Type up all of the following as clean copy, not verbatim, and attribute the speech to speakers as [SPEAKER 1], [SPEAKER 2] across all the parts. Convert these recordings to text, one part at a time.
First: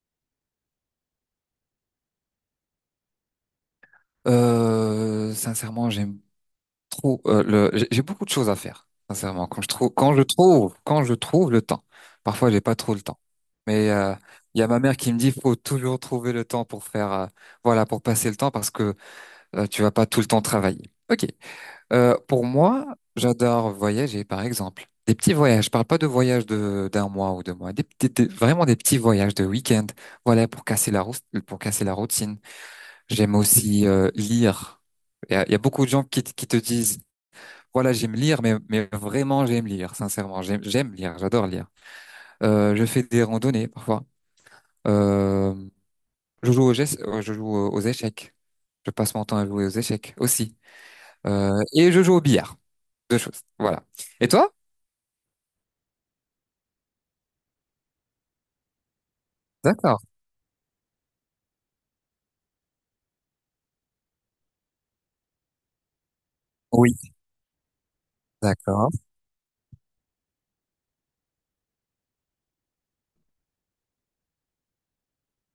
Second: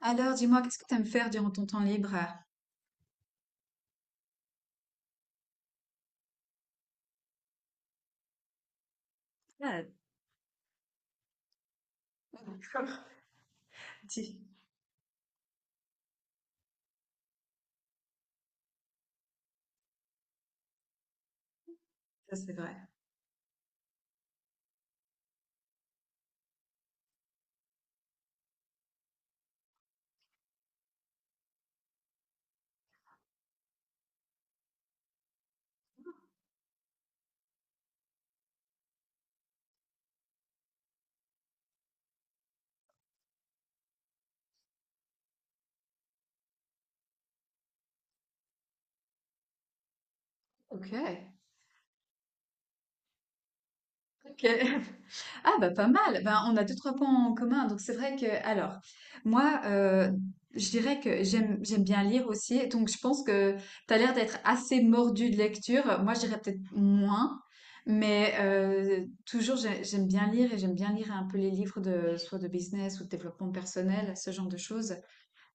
[SPEAKER 1] Alors, dis-moi, qu'est-ce que tu aimes faire durant ton temps libre?
[SPEAKER 2] Sincèrement, j'aime trop le. J'ai beaucoup de choses à faire. Sincèrement, quand je trouve, quand je trouve, quand je trouve le temps. Parfois, j'ai pas
[SPEAKER 1] D'accord.
[SPEAKER 2] trop le temps. Mais
[SPEAKER 1] Si,
[SPEAKER 2] il y a ma mère qui me dit, faut toujours trouver le temps pour faire, voilà, pour passer le temps parce que tu vas pas tout le temps travailler. Ok.
[SPEAKER 1] ça
[SPEAKER 2] Pour
[SPEAKER 1] c'est vrai.
[SPEAKER 2] moi, j'adore voyager, par exemple. Des petits voyages. Je parle pas de voyages de d'un mois ou 2 mois. Vraiment des petits voyages de week-end. Voilà, pour casser la routine. J'aime aussi lire. Il y a beaucoup de gens qui te disent, voilà, j'aime lire, mais vraiment, j'aime lire, sincèrement. J'aime lire, j'adore lire. Je fais des randonnées parfois. Euh, je joue aux échecs. Je passe mon temps à jouer aux échecs aussi.
[SPEAKER 1] Ok.
[SPEAKER 2] Et je joue au billard. Deux choses. Voilà. Et
[SPEAKER 1] Ok.
[SPEAKER 2] toi?
[SPEAKER 1] Ah bah pas mal. Ben, on a deux trois points en commun. Donc c'est vrai que alors moi,
[SPEAKER 2] D'accord.
[SPEAKER 1] je dirais que j'aime bien lire aussi. Donc je pense que tu as l'air d'être assez mordu de lecture. Moi je dirais peut-être
[SPEAKER 2] Oui.
[SPEAKER 1] moins, mais
[SPEAKER 2] D'accord.
[SPEAKER 1] toujours j'aime bien lire et j'aime bien lire un peu les livres de soit de business ou de développement personnel, ce genre de choses.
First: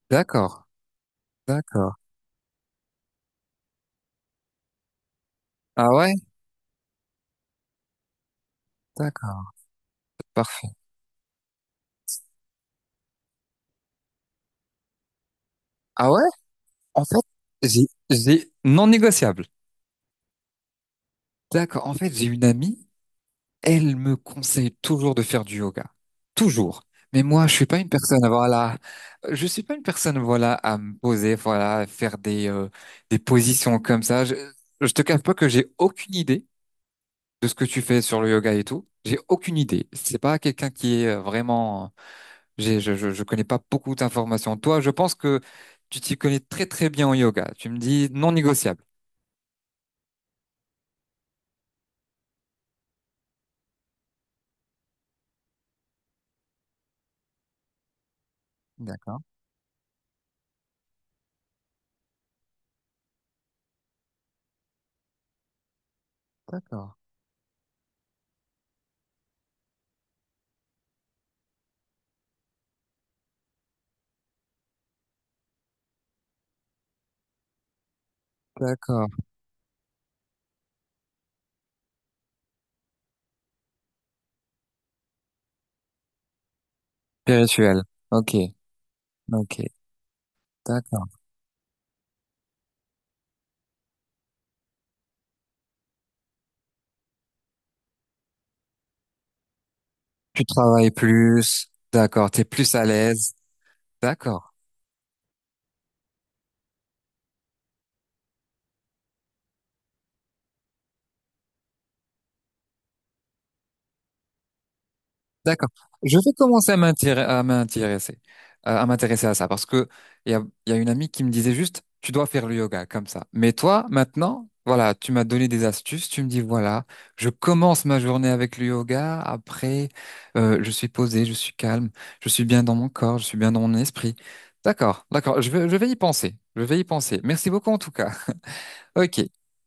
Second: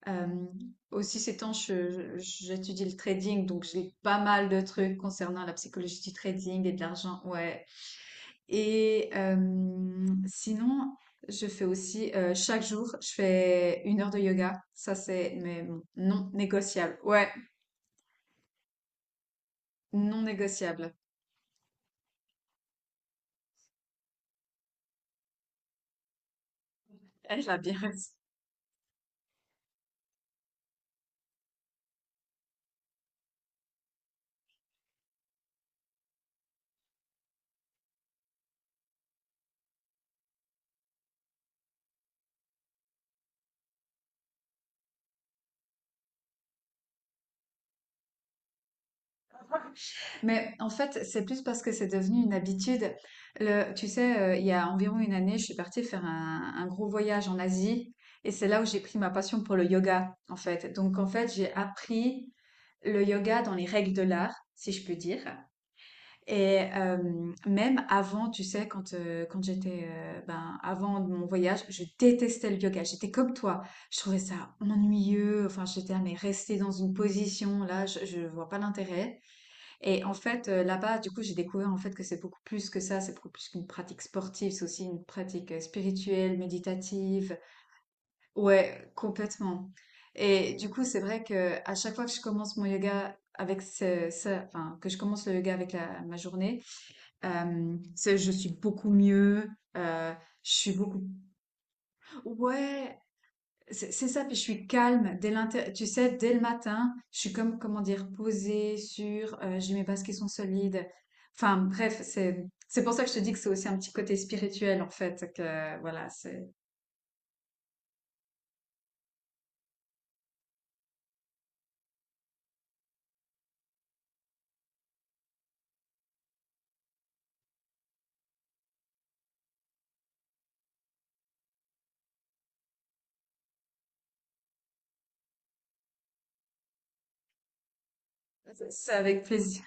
[SPEAKER 1] Euh,
[SPEAKER 2] D'accord.
[SPEAKER 1] aussi, ces temps,
[SPEAKER 2] D'accord.
[SPEAKER 1] j'étudie le trading, donc j'ai pas mal de trucs concernant la
[SPEAKER 2] Ah
[SPEAKER 1] psychologie du
[SPEAKER 2] ouais?
[SPEAKER 1] trading et de l'argent, ouais. Et
[SPEAKER 2] D'accord. Parfait.
[SPEAKER 1] sinon, je fais aussi, chaque jour, je fais 1 heure de yoga. Ça, c'est mais bon,
[SPEAKER 2] Ah ouais?
[SPEAKER 1] non négociable.
[SPEAKER 2] En fait,
[SPEAKER 1] Ouais,
[SPEAKER 2] j'ai non négociable.
[SPEAKER 1] non négociable.
[SPEAKER 2] D'accord. En fait, j'ai une amie. Elle me conseille toujours de faire du yoga. Toujours. Mais
[SPEAKER 1] Elle
[SPEAKER 2] moi, je
[SPEAKER 1] l'a
[SPEAKER 2] suis
[SPEAKER 1] bien
[SPEAKER 2] pas une
[SPEAKER 1] raison.
[SPEAKER 2] personne, voilà. Je suis pas une personne, voilà, à me poser, voilà, à faire des positions comme ça. Je te cache pas que j'ai aucune idée de ce que tu fais sur le yoga et tout. J'ai aucune idée. C'est pas quelqu'un qui est vraiment, je connais pas beaucoup d'informations. Toi, je pense que tu t'y connais très, très bien en yoga. Tu me dis non négociable.
[SPEAKER 1] Mais en fait, c'est plus parce que c'est devenu une habitude. Tu sais, il y a environ une année, je suis partie faire un gros voyage en Asie et c'est là où j'ai pris ma
[SPEAKER 2] D'accord,
[SPEAKER 1] passion pour le yoga, en fait. Donc, en fait, j'ai appris le yoga dans les règles de l'art, si je peux dire. Et
[SPEAKER 2] d'accord,
[SPEAKER 1] même avant, tu sais, quand j'étais, ben, avant mon voyage, je détestais le yoga. J'étais comme toi. Je trouvais ça ennuyeux. Enfin, j'étais, ah, mais rester dans une position, là, je vois pas
[SPEAKER 2] d'accord.
[SPEAKER 1] l'intérêt. Et en fait, là-bas, du coup, j'ai découvert en fait que c'est beaucoup plus que ça, c'est beaucoup plus qu'une pratique sportive, c'est aussi une pratique, spirituelle, méditative.
[SPEAKER 2] Spirituel. Ok,
[SPEAKER 1] Ouais,
[SPEAKER 2] ok,
[SPEAKER 1] complètement. Et du coup, c'est
[SPEAKER 2] d'accord.
[SPEAKER 1] vrai que à chaque fois que je commence mon yoga avec ce, ça, enfin, que je commence le yoga avec la, ma journée, je suis beaucoup mieux. euh,
[SPEAKER 2] Tu
[SPEAKER 1] je suis
[SPEAKER 2] travailles
[SPEAKER 1] beaucoup.
[SPEAKER 2] plus, d'accord, t'es plus à
[SPEAKER 1] Ouais,
[SPEAKER 2] l'aise,
[SPEAKER 1] c'est ça, puis je
[SPEAKER 2] d'accord,
[SPEAKER 1] suis calme tu sais, dès le matin, je suis comme, comment dire, posée, sûre, j'ai mes bases qui sont solides. Enfin, bref, c'est pour ça que je te dis que c'est aussi un petit côté spirituel, en fait,
[SPEAKER 2] d'accord.
[SPEAKER 1] que, voilà,
[SPEAKER 2] Je vais
[SPEAKER 1] c'est,
[SPEAKER 2] commencer à m'intéresser, à m'intéresser à ça parce que il y a une amie qui me disait juste, tu dois faire le yoga comme ça. Mais toi, maintenant, voilà, tu m'as donné des astuces, tu me dis voilà, je commence ma journée avec le yoga, après, je suis posé, je suis calme, je suis bien dans mon corps, je suis bien dans mon esprit. D'accord, d'accord, je vais y penser, je vais y penser. Merci beaucoup en tout cas.
[SPEAKER 1] c'est
[SPEAKER 2] Ok,
[SPEAKER 1] avec plaisir.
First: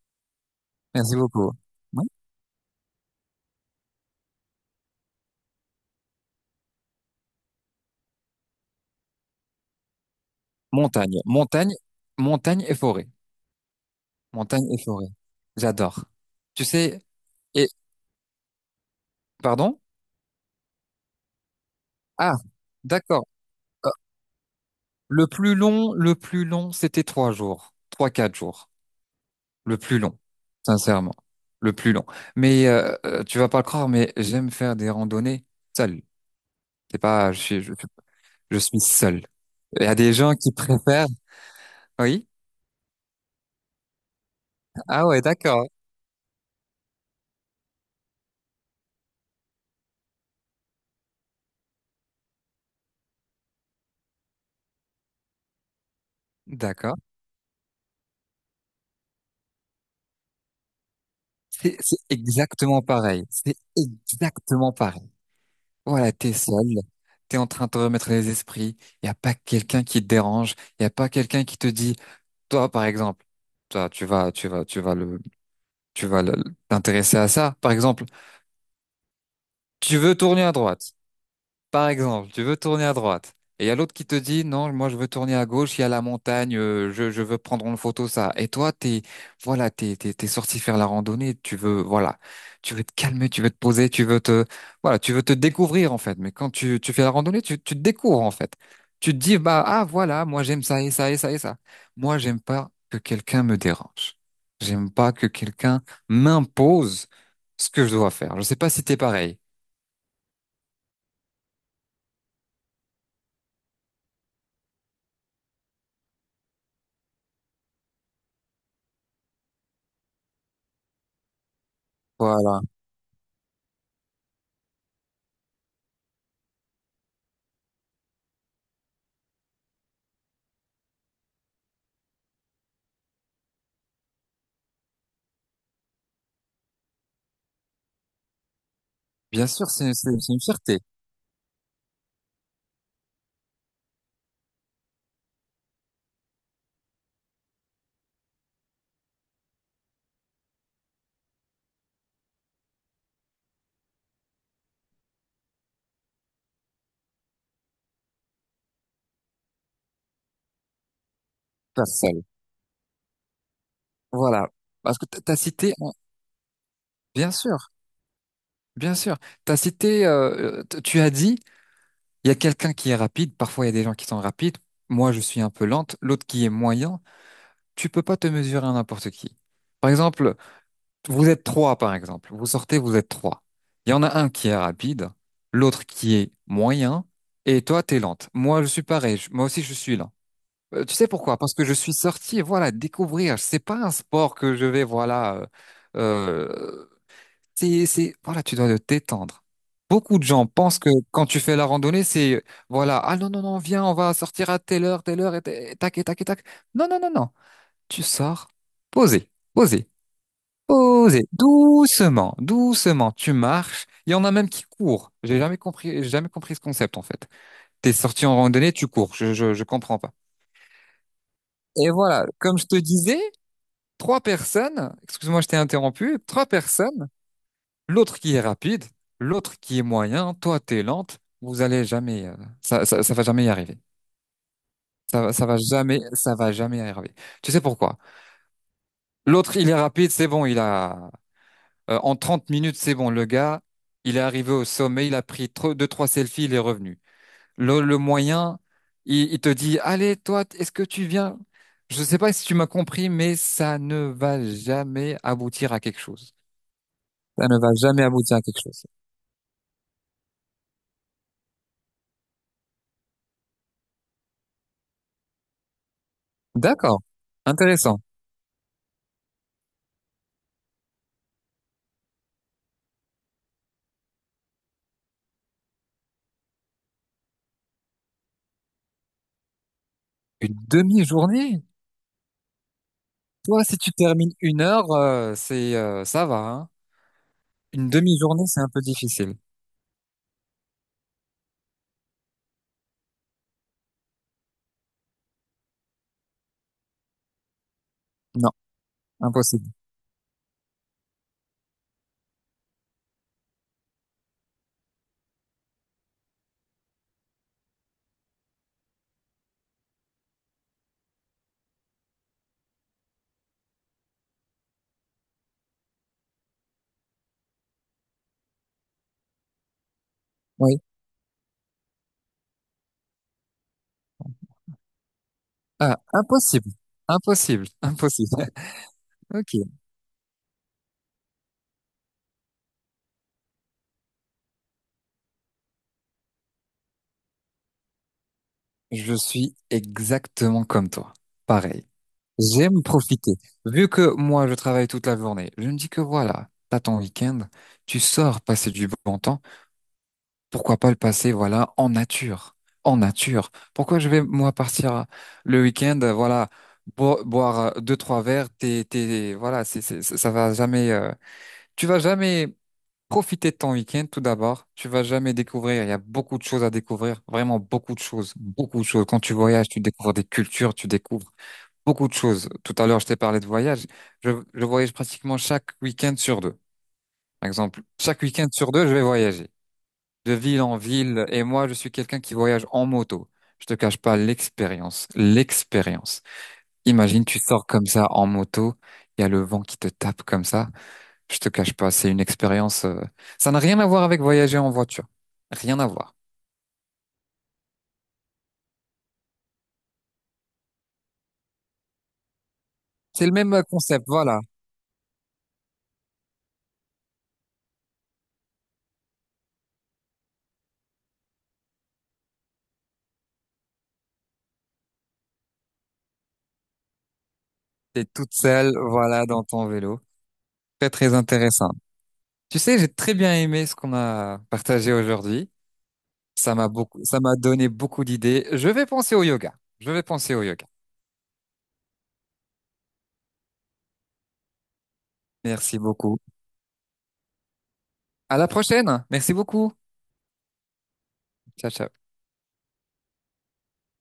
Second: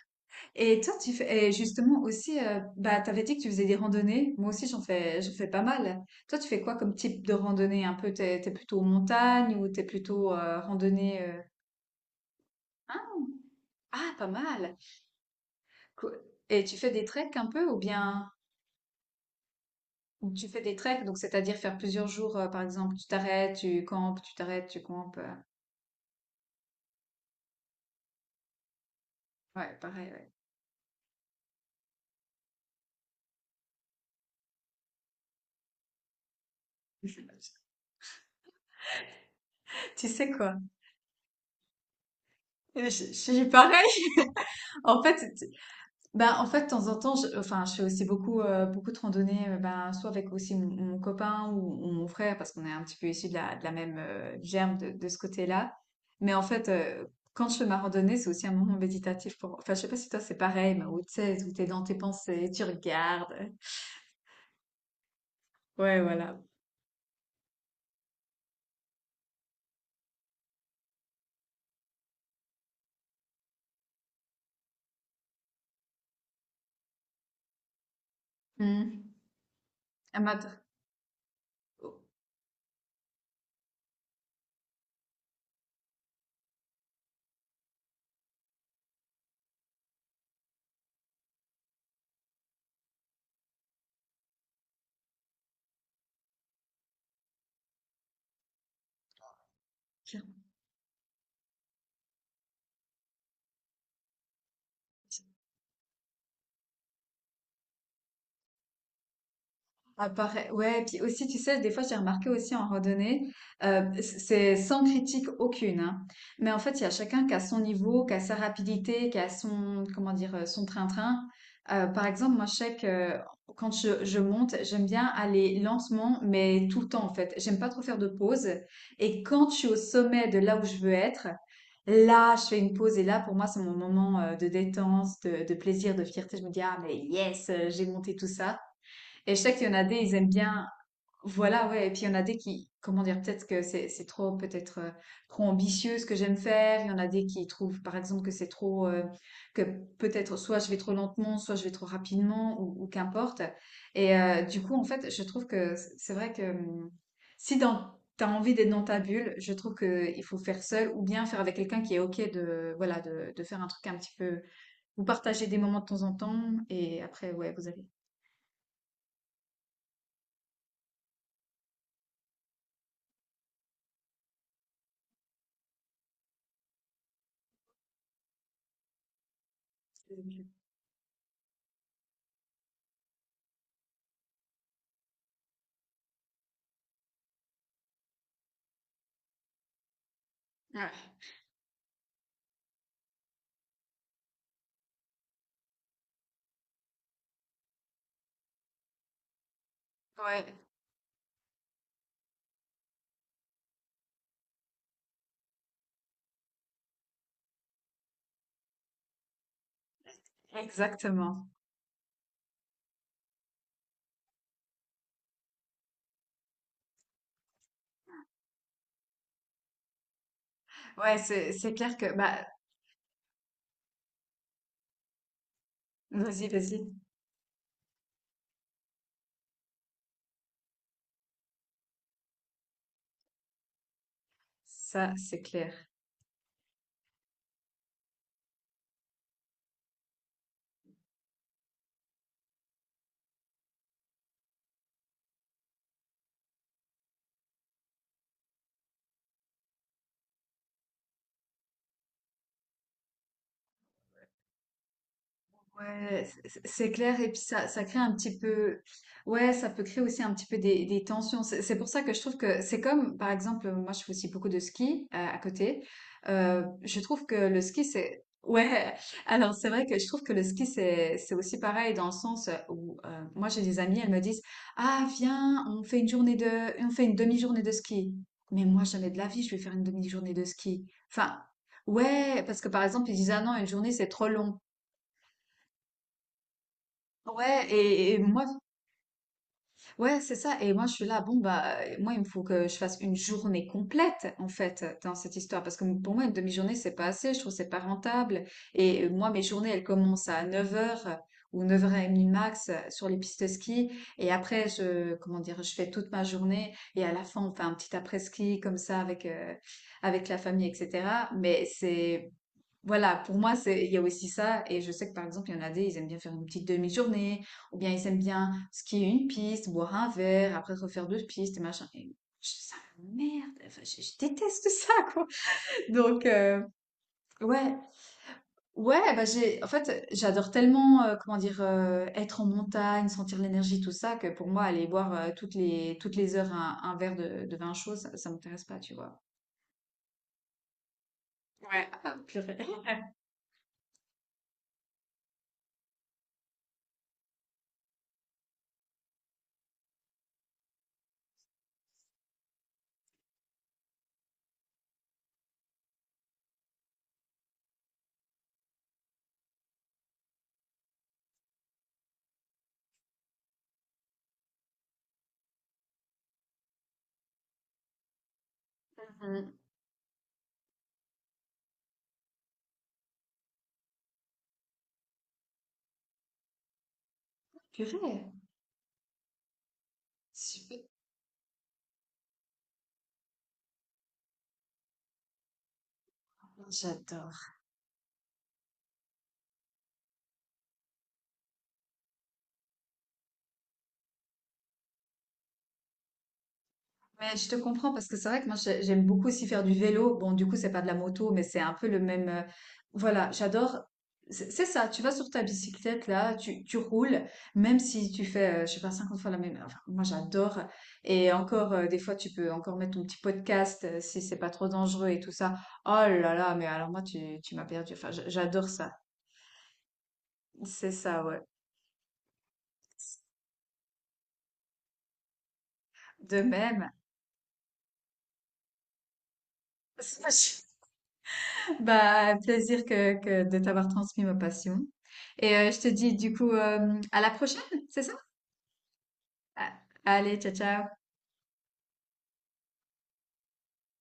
[SPEAKER 1] Et toi, tu
[SPEAKER 2] merci
[SPEAKER 1] fais, et
[SPEAKER 2] beaucoup.
[SPEAKER 1] justement aussi, bah, t'avais dit que tu faisais des randonnées. Moi aussi, j'en fais pas mal. Toi, tu fais quoi comme type de randonnée? Un peu, t'es plutôt montagne ou t'es plutôt,
[SPEAKER 2] Montagne,
[SPEAKER 1] randonnée,
[SPEAKER 2] montagne, montagne et forêt.
[SPEAKER 1] hein? Ah, pas
[SPEAKER 2] Montagne
[SPEAKER 1] mal.
[SPEAKER 2] et forêt. J'adore.
[SPEAKER 1] Cou- Et
[SPEAKER 2] Tu
[SPEAKER 1] tu fais
[SPEAKER 2] sais,
[SPEAKER 1] des treks un peu
[SPEAKER 2] et,
[SPEAKER 1] ou bien
[SPEAKER 2] pardon?
[SPEAKER 1] Mm. Tu fais des treks, donc c'est-à-dire faire plusieurs
[SPEAKER 2] Ah,
[SPEAKER 1] jours, par exemple, tu
[SPEAKER 2] d'accord.
[SPEAKER 1] t'arrêtes, tu
[SPEAKER 2] Euh,
[SPEAKER 1] campes, tu t'arrêtes, tu campes.
[SPEAKER 2] le plus long, c'était 3 jours. Trois, quatre jours. Le
[SPEAKER 1] Ouais,
[SPEAKER 2] plus
[SPEAKER 1] pareil,
[SPEAKER 2] long.
[SPEAKER 1] ouais.
[SPEAKER 2] Sincèrement. Le plus long. Mais, tu vas pas le croire, mais j'aime faire des randonnées seul. C'est pas, je suis, je, je suis seul. Il y a
[SPEAKER 1] Tu
[SPEAKER 2] des
[SPEAKER 1] sais
[SPEAKER 2] gens qui
[SPEAKER 1] quoi?
[SPEAKER 2] préfèrent, oui?
[SPEAKER 1] Je suis pareil. En
[SPEAKER 2] Ah
[SPEAKER 1] fait,
[SPEAKER 2] ouais, d'accord.
[SPEAKER 1] ben, en fait, de temps en temps, enfin, je fais aussi beaucoup de randonnées, ben, soit avec aussi mon copain ou mon frère, parce qu'on est un petit peu issus de la même, germe de ce côté-là. Mais en fait,
[SPEAKER 2] D'accord.
[SPEAKER 1] quand je fais ma randonnée, c'est aussi un moment méditatif pour. Enfin, je sais pas si toi c'est pareil, mais où tu sais, où t'es
[SPEAKER 2] C'est
[SPEAKER 1] dans tes
[SPEAKER 2] c'est
[SPEAKER 1] pensées, tu
[SPEAKER 2] exactement pareil.
[SPEAKER 1] regardes.
[SPEAKER 2] C'est exactement pareil.
[SPEAKER 1] Ouais,
[SPEAKER 2] Voilà, t'es
[SPEAKER 1] voilà.
[SPEAKER 2] seul, t'es en train de te remettre les esprits, il n'y a pas quelqu'un qui te dérange, il n'y a pas quelqu'un qui te dit, toi par exemple, toi tu vas, tu vas, tu vas le, tu vas le- t'intéresser à ça, par exemple,
[SPEAKER 1] Mm.
[SPEAKER 2] tu veux
[SPEAKER 1] Un
[SPEAKER 2] tourner
[SPEAKER 1] matin.
[SPEAKER 2] à droite. Par
[SPEAKER 1] OK.
[SPEAKER 2] exemple, tu veux tourner à droite et il y a l'autre qui te dit non, moi je veux tourner à gauche, il y a la montagne, je veux prendre en photo ça. Et toi, t'es voilà, t'es sorti faire la randonnée, tu veux voilà, tu veux te calmer, tu veux te poser, tu veux te voilà, tu veux te découvrir en fait. Mais quand tu fais la randonnée, tu te découvres en fait. Tu te dis bah ah voilà, moi j'aime ça et ça et ça et ça. Moi j'aime pas que quelqu'un me dérange. J'aime pas que quelqu'un m'impose ce que je dois faire. Je sais pas si t'es pareil.
[SPEAKER 1] Ah, ouais, puis aussi, tu sais, des fois, j'ai remarqué aussi en randonnée, euh, c'est sans critique aucune, hein. Mais en fait, il y a chacun qui a son niveau, qui a sa rapidité, qui a comment dire, son train-train. Par exemple, moi, je sais que quand je monte, j'aime bien aller lentement, mais tout le temps, en fait. J'aime pas trop faire de pause. Et quand je suis au sommet de là où je veux être, là, je fais une pause et là, pour moi, c'est mon moment, de détente, de plaisir, de fierté. Je me dis, ah, mais yes, j'ai monté tout ça. Et je
[SPEAKER 2] Bien
[SPEAKER 1] sais qu'il
[SPEAKER 2] sûr,
[SPEAKER 1] y en a
[SPEAKER 2] c'est
[SPEAKER 1] des, ils
[SPEAKER 2] c'est-
[SPEAKER 1] aiment
[SPEAKER 2] c'est une
[SPEAKER 1] bien.
[SPEAKER 2] fierté,
[SPEAKER 1] Voilà, ouais. Et puis il y en a des qui, comment dire, peut-être que c'est trop, peut-être, trop ambitieux ce que j'aime faire. Il y en a des qui trouvent, par exemple, que c'est trop, que peut-être soit je vais trop lentement, soit je vais trop rapidement, ou qu'importe. Et du coup, en fait, je trouve que c'est vrai que si dans t'as envie d'être dans ta bulle, je trouve que il faut faire seul ou bien faire avec quelqu'un qui est OK
[SPEAKER 2] personne.
[SPEAKER 1] de faire un truc un petit peu.
[SPEAKER 2] Voilà. Parce
[SPEAKER 1] Vous
[SPEAKER 2] que tu as
[SPEAKER 1] partagez des
[SPEAKER 2] cité,
[SPEAKER 1] moments de temps en temps et
[SPEAKER 2] bien
[SPEAKER 1] après, ouais, vous
[SPEAKER 2] sûr,
[SPEAKER 1] allez.
[SPEAKER 2] bien sûr, tu as cité, tu as dit, il y a quelqu'un qui est rapide, parfois il y a des gens qui sont rapides, moi je suis un peu lente, l'autre qui est moyen, tu peux pas te mesurer à n'importe qui. Par exemple, vous êtes trois, par exemple, vous sortez, vous êtes trois. Il y en a un qui est rapide, l'autre qui est moyen, et toi, tu es lente. Moi, je suis pareil, moi aussi je suis lente. Tu sais
[SPEAKER 1] Ouais,
[SPEAKER 2] pourquoi? Parce que je suis sorti, voilà, découvrir. C'est pas un sport que je vais, voilà. Euh, voilà, tu dois te détendre. Beaucoup de
[SPEAKER 1] ouais,
[SPEAKER 2] gens pensent que quand tu fais la randonnée, c'est, voilà, ah non, non, non, viens, on va sortir à telle heure, et, et tac, et tac, et tac. Non, non, non, non. Tu sors, posé, posé, posé,
[SPEAKER 1] exactement.
[SPEAKER 2] doucement, doucement. Tu marches. Il y en a même qui courent. J'ai jamais compris ce concept, en fait. T'es sorti en randonnée, tu cours. Je comprends pas.
[SPEAKER 1] Ouais, c'est
[SPEAKER 2] Et
[SPEAKER 1] clair que
[SPEAKER 2] voilà,
[SPEAKER 1] bah
[SPEAKER 2] comme je te disais, trois personnes, excuse-moi, je t'ai interrompu, trois
[SPEAKER 1] vas-y, vas-y.
[SPEAKER 2] personnes, l'autre qui est rapide, l'autre qui est moyen, toi t'es lente, vous allez jamais, ça va jamais y arriver.
[SPEAKER 1] Ça,
[SPEAKER 2] Ça, va-
[SPEAKER 1] c'est
[SPEAKER 2] ça va
[SPEAKER 1] clair.
[SPEAKER 2] jamais, ça va jamais y arriver. Tu sais pourquoi? L'autre, il est rapide, c'est bon, il a, en 30 minutes, c'est bon, le gars, il est arrivé au sommet, il a pris deux, trois selfies, il est revenu. Le moyen, il te dit, allez, toi, est-ce que tu viens? Je sais pas si tu m'as compris, mais ça ne va jamais aboutir à quelque
[SPEAKER 1] Ouais,
[SPEAKER 2] chose.
[SPEAKER 1] c'est clair. Et puis
[SPEAKER 2] Ça ne
[SPEAKER 1] ça,
[SPEAKER 2] va
[SPEAKER 1] ça crée
[SPEAKER 2] jamais
[SPEAKER 1] un petit
[SPEAKER 2] aboutir à quelque
[SPEAKER 1] peu,
[SPEAKER 2] chose.
[SPEAKER 1] ouais, ça peut créer aussi un petit peu des tensions. C'est pour ça que je trouve que c'est comme, par exemple, moi je fais aussi beaucoup de ski, à côté. Je
[SPEAKER 2] D'accord,
[SPEAKER 1] trouve que le ski,
[SPEAKER 2] intéressant.
[SPEAKER 1] c'est, ouais. Alors c'est vrai que je trouve que le ski, c'est aussi pareil dans le sens où, moi j'ai des amies, elles me disent, ah viens, on fait une journée de, on fait une demi-journée de ski. Mais moi jamais de la vie, je vais faire une demi-journée de
[SPEAKER 2] Une
[SPEAKER 1] ski. Enfin,
[SPEAKER 2] demi-journée?
[SPEAKER 1] ouais, parce que par exemple ils disent, ah non,
[SPEAKER 2] Toi,
[SPEAKER 1] une
[SPEAKER 2] si
[SPEAKER 1] journée
[SPEAKER 2] tu
[SPEAKER 1] c'est trop
[SPEAKER 2] termines
[SPEAKER 1] long.
[SPEAKER 2] une heure, c'est ça va, hein.
[SPEAKER 1] Ouais,
[SPEAKER 2] Une
[SPEAKER 1] et moi,
[SPEAKER 2] demi-journée, c'est un peu difficile.
[SPEAKER 1] ouais, c'est ça. Et moi, je suis là, bon, bah, moi, il me faut que je fasse une journée complète, en fait, dans cette histoire. Parce que pour moi, une demi-journée, c'est pas assez. Je trouve que c'est pas rentable.
[SPEAKER 2] Non,
[SPEAKER 1] Et moi, mes journées,
[SPEAKER 2] impossible.
[SPEAKER 1] elles commencent à 9 heures ou 9h30 max, sur les pistes de ski. Et après, comment dire, je fais toute ma journée. Et à la fin, on fait un petit après-ski, comme ça, avec la famille, etc. Mais c'est, voilà, pour moi, c'est, il y a aussi ça. Et je sais que par exemple, il y en a des, ils aiment bien faire une petite demi-journée, ou bien ils aiment bien skier une piste, boire un verre, après
[SPEAKER 2] Oui.
[SPEAKER 1] refaire deux pistes et machin. Et ça merde, enfin, je déteste ça, quoi.
[SPEAKER 2] Ah,
[SPEAKER 1] Donc,
[SPEAKER 2] impossible. Impossible.
[SPEAKER 1] ouais,
[SPEAKER 2] Impossible.
[SPEAKER 1] ouais, bah
[SPEAKER 2] Ok.
[SPEAKER 1] j'ai, en fait, j'adore tellement, comment dire, être en montagne, sentir l'énergie, tout ça, que pour moi, aller boire, toutes les heures un verre de vin chaud, ça m'intéresse pas, tu
[SPEAKER 2] Je
[SPEAKER 1] vois.
[SPEAKER 2] suis exactement comme toi. Pareil.
[SPEAKER 1] Ouais.
[SPEAKER 2] J'aime profiter. Vu que moi, je travaille toute la journée, je me dis que voilà, t'as ton week-end, tu sors passer du bon temps. Pourquoi pas le passer, voilà, en nature, en nature. Pourquoi je vais moi partir le week-end, voilà, boire deux trois verres, voilà, ça va jamais, tu vas jamais profiter de ton week-end tout d'abord. Tu vas jamais découvrir. Il y a beaucoup de choses à découvrir, vraiment beaucoup de choses, beaucoup de choses. Quand tu
[SPEAKER 1] Mhm.
[SPEAKER 2] voyages, tu découvres des cultures, tu découvres beaucoup de choses. Tout à l'heure, je t'ai parlé de voyage. Je voyage pratiquement chaque week-end sur deux. Par exemple,
[SPEAKER 1] Purée,
[SPEAKER 2] chaque week-end sur deux, je vais voyager de ville en
[SPEAKER 1] super,
[SPEAKER 2] ville et moi je suis quelqu'un qui voyage en moto. Je te cache pas l'expérience, l'expérience. Imagine tu
[SPEAKER 1] j'adore.
[SPEAKER 2] sors comme ça en moto, il y a le vent qui te tape comme ça. Je te cache pas, c'est une expérience. Ça n'a rien à voir avec voyager en voiture, rien à voir.
[SPEAKER 1] Mais je te comprends parce que c'est vrai que moi j'aime beaucoup aussi faire du vélo. Bon, du coup, c'est pas de la moto, mais c'est un peu le même.
[SPEAKER 2] C'est
[SPEAKER 1] Voilà,
[SPEAKER 2] le même
[SPEAKER 1] j'adore.
[SPEAKER 2] concept, voilà.
[SPEAKER 1] C'est ça, tu vas sur ta bicyclette là, tu roules, même si tu fais, je sais pas, 50 fois la même. Enfin, moi j'adore. Et encore, des fois, tu peux encore mettre ton petit podcast, si c'est pas trop dangereux et tout ça. Oh là là, mais alors moi, tu m'as perdu.
[SPEAKER 2] T'es
[SPEAKER 1] Enfin,
[SPEAKER 2] toute
[SPEAKER 1] j'adore
[SPEAKER 2] seule,
[SPEAKER 1] ça.
[SPEAKER 2] voilà, dans ton vélo. Très
[SPEAKER 1] C'est
[SPEAKER 2] très
[SPEAKER 1] ça, ouais.
[SPEAKER 2] intéressant. Tu sais, j'ai très bien aimé ce qu'on a partagé aujourd'hui.
[SPEAKER 1] De
[SPEAKER 2] Ça m'a
[SPEAKER 1] même.
[SPEAKER 2] beaucoup, ça m'a donné beaucoup d'idées. Je vais penser au yoga. Je vais penser au yoga.
[SPEAKER 1] Bah, plaisir que de t'avoir transmis ma passion. Et
[SPEAKER 2] Merci
[SPEAKER 1] je te dis
[SPEAKER 2] beaucoup.
[SPEAKER 1] du coup, à la prochaine, c'est ça?
[SPEAKER 2] À la prochaine. Merci
[SPEAKER 1] Ah,
[SPEAKER 2] beaucoup.
[SPEAKER 1] allez, ciao, ciao.
[SPEAKER 2] Ciao, ciao.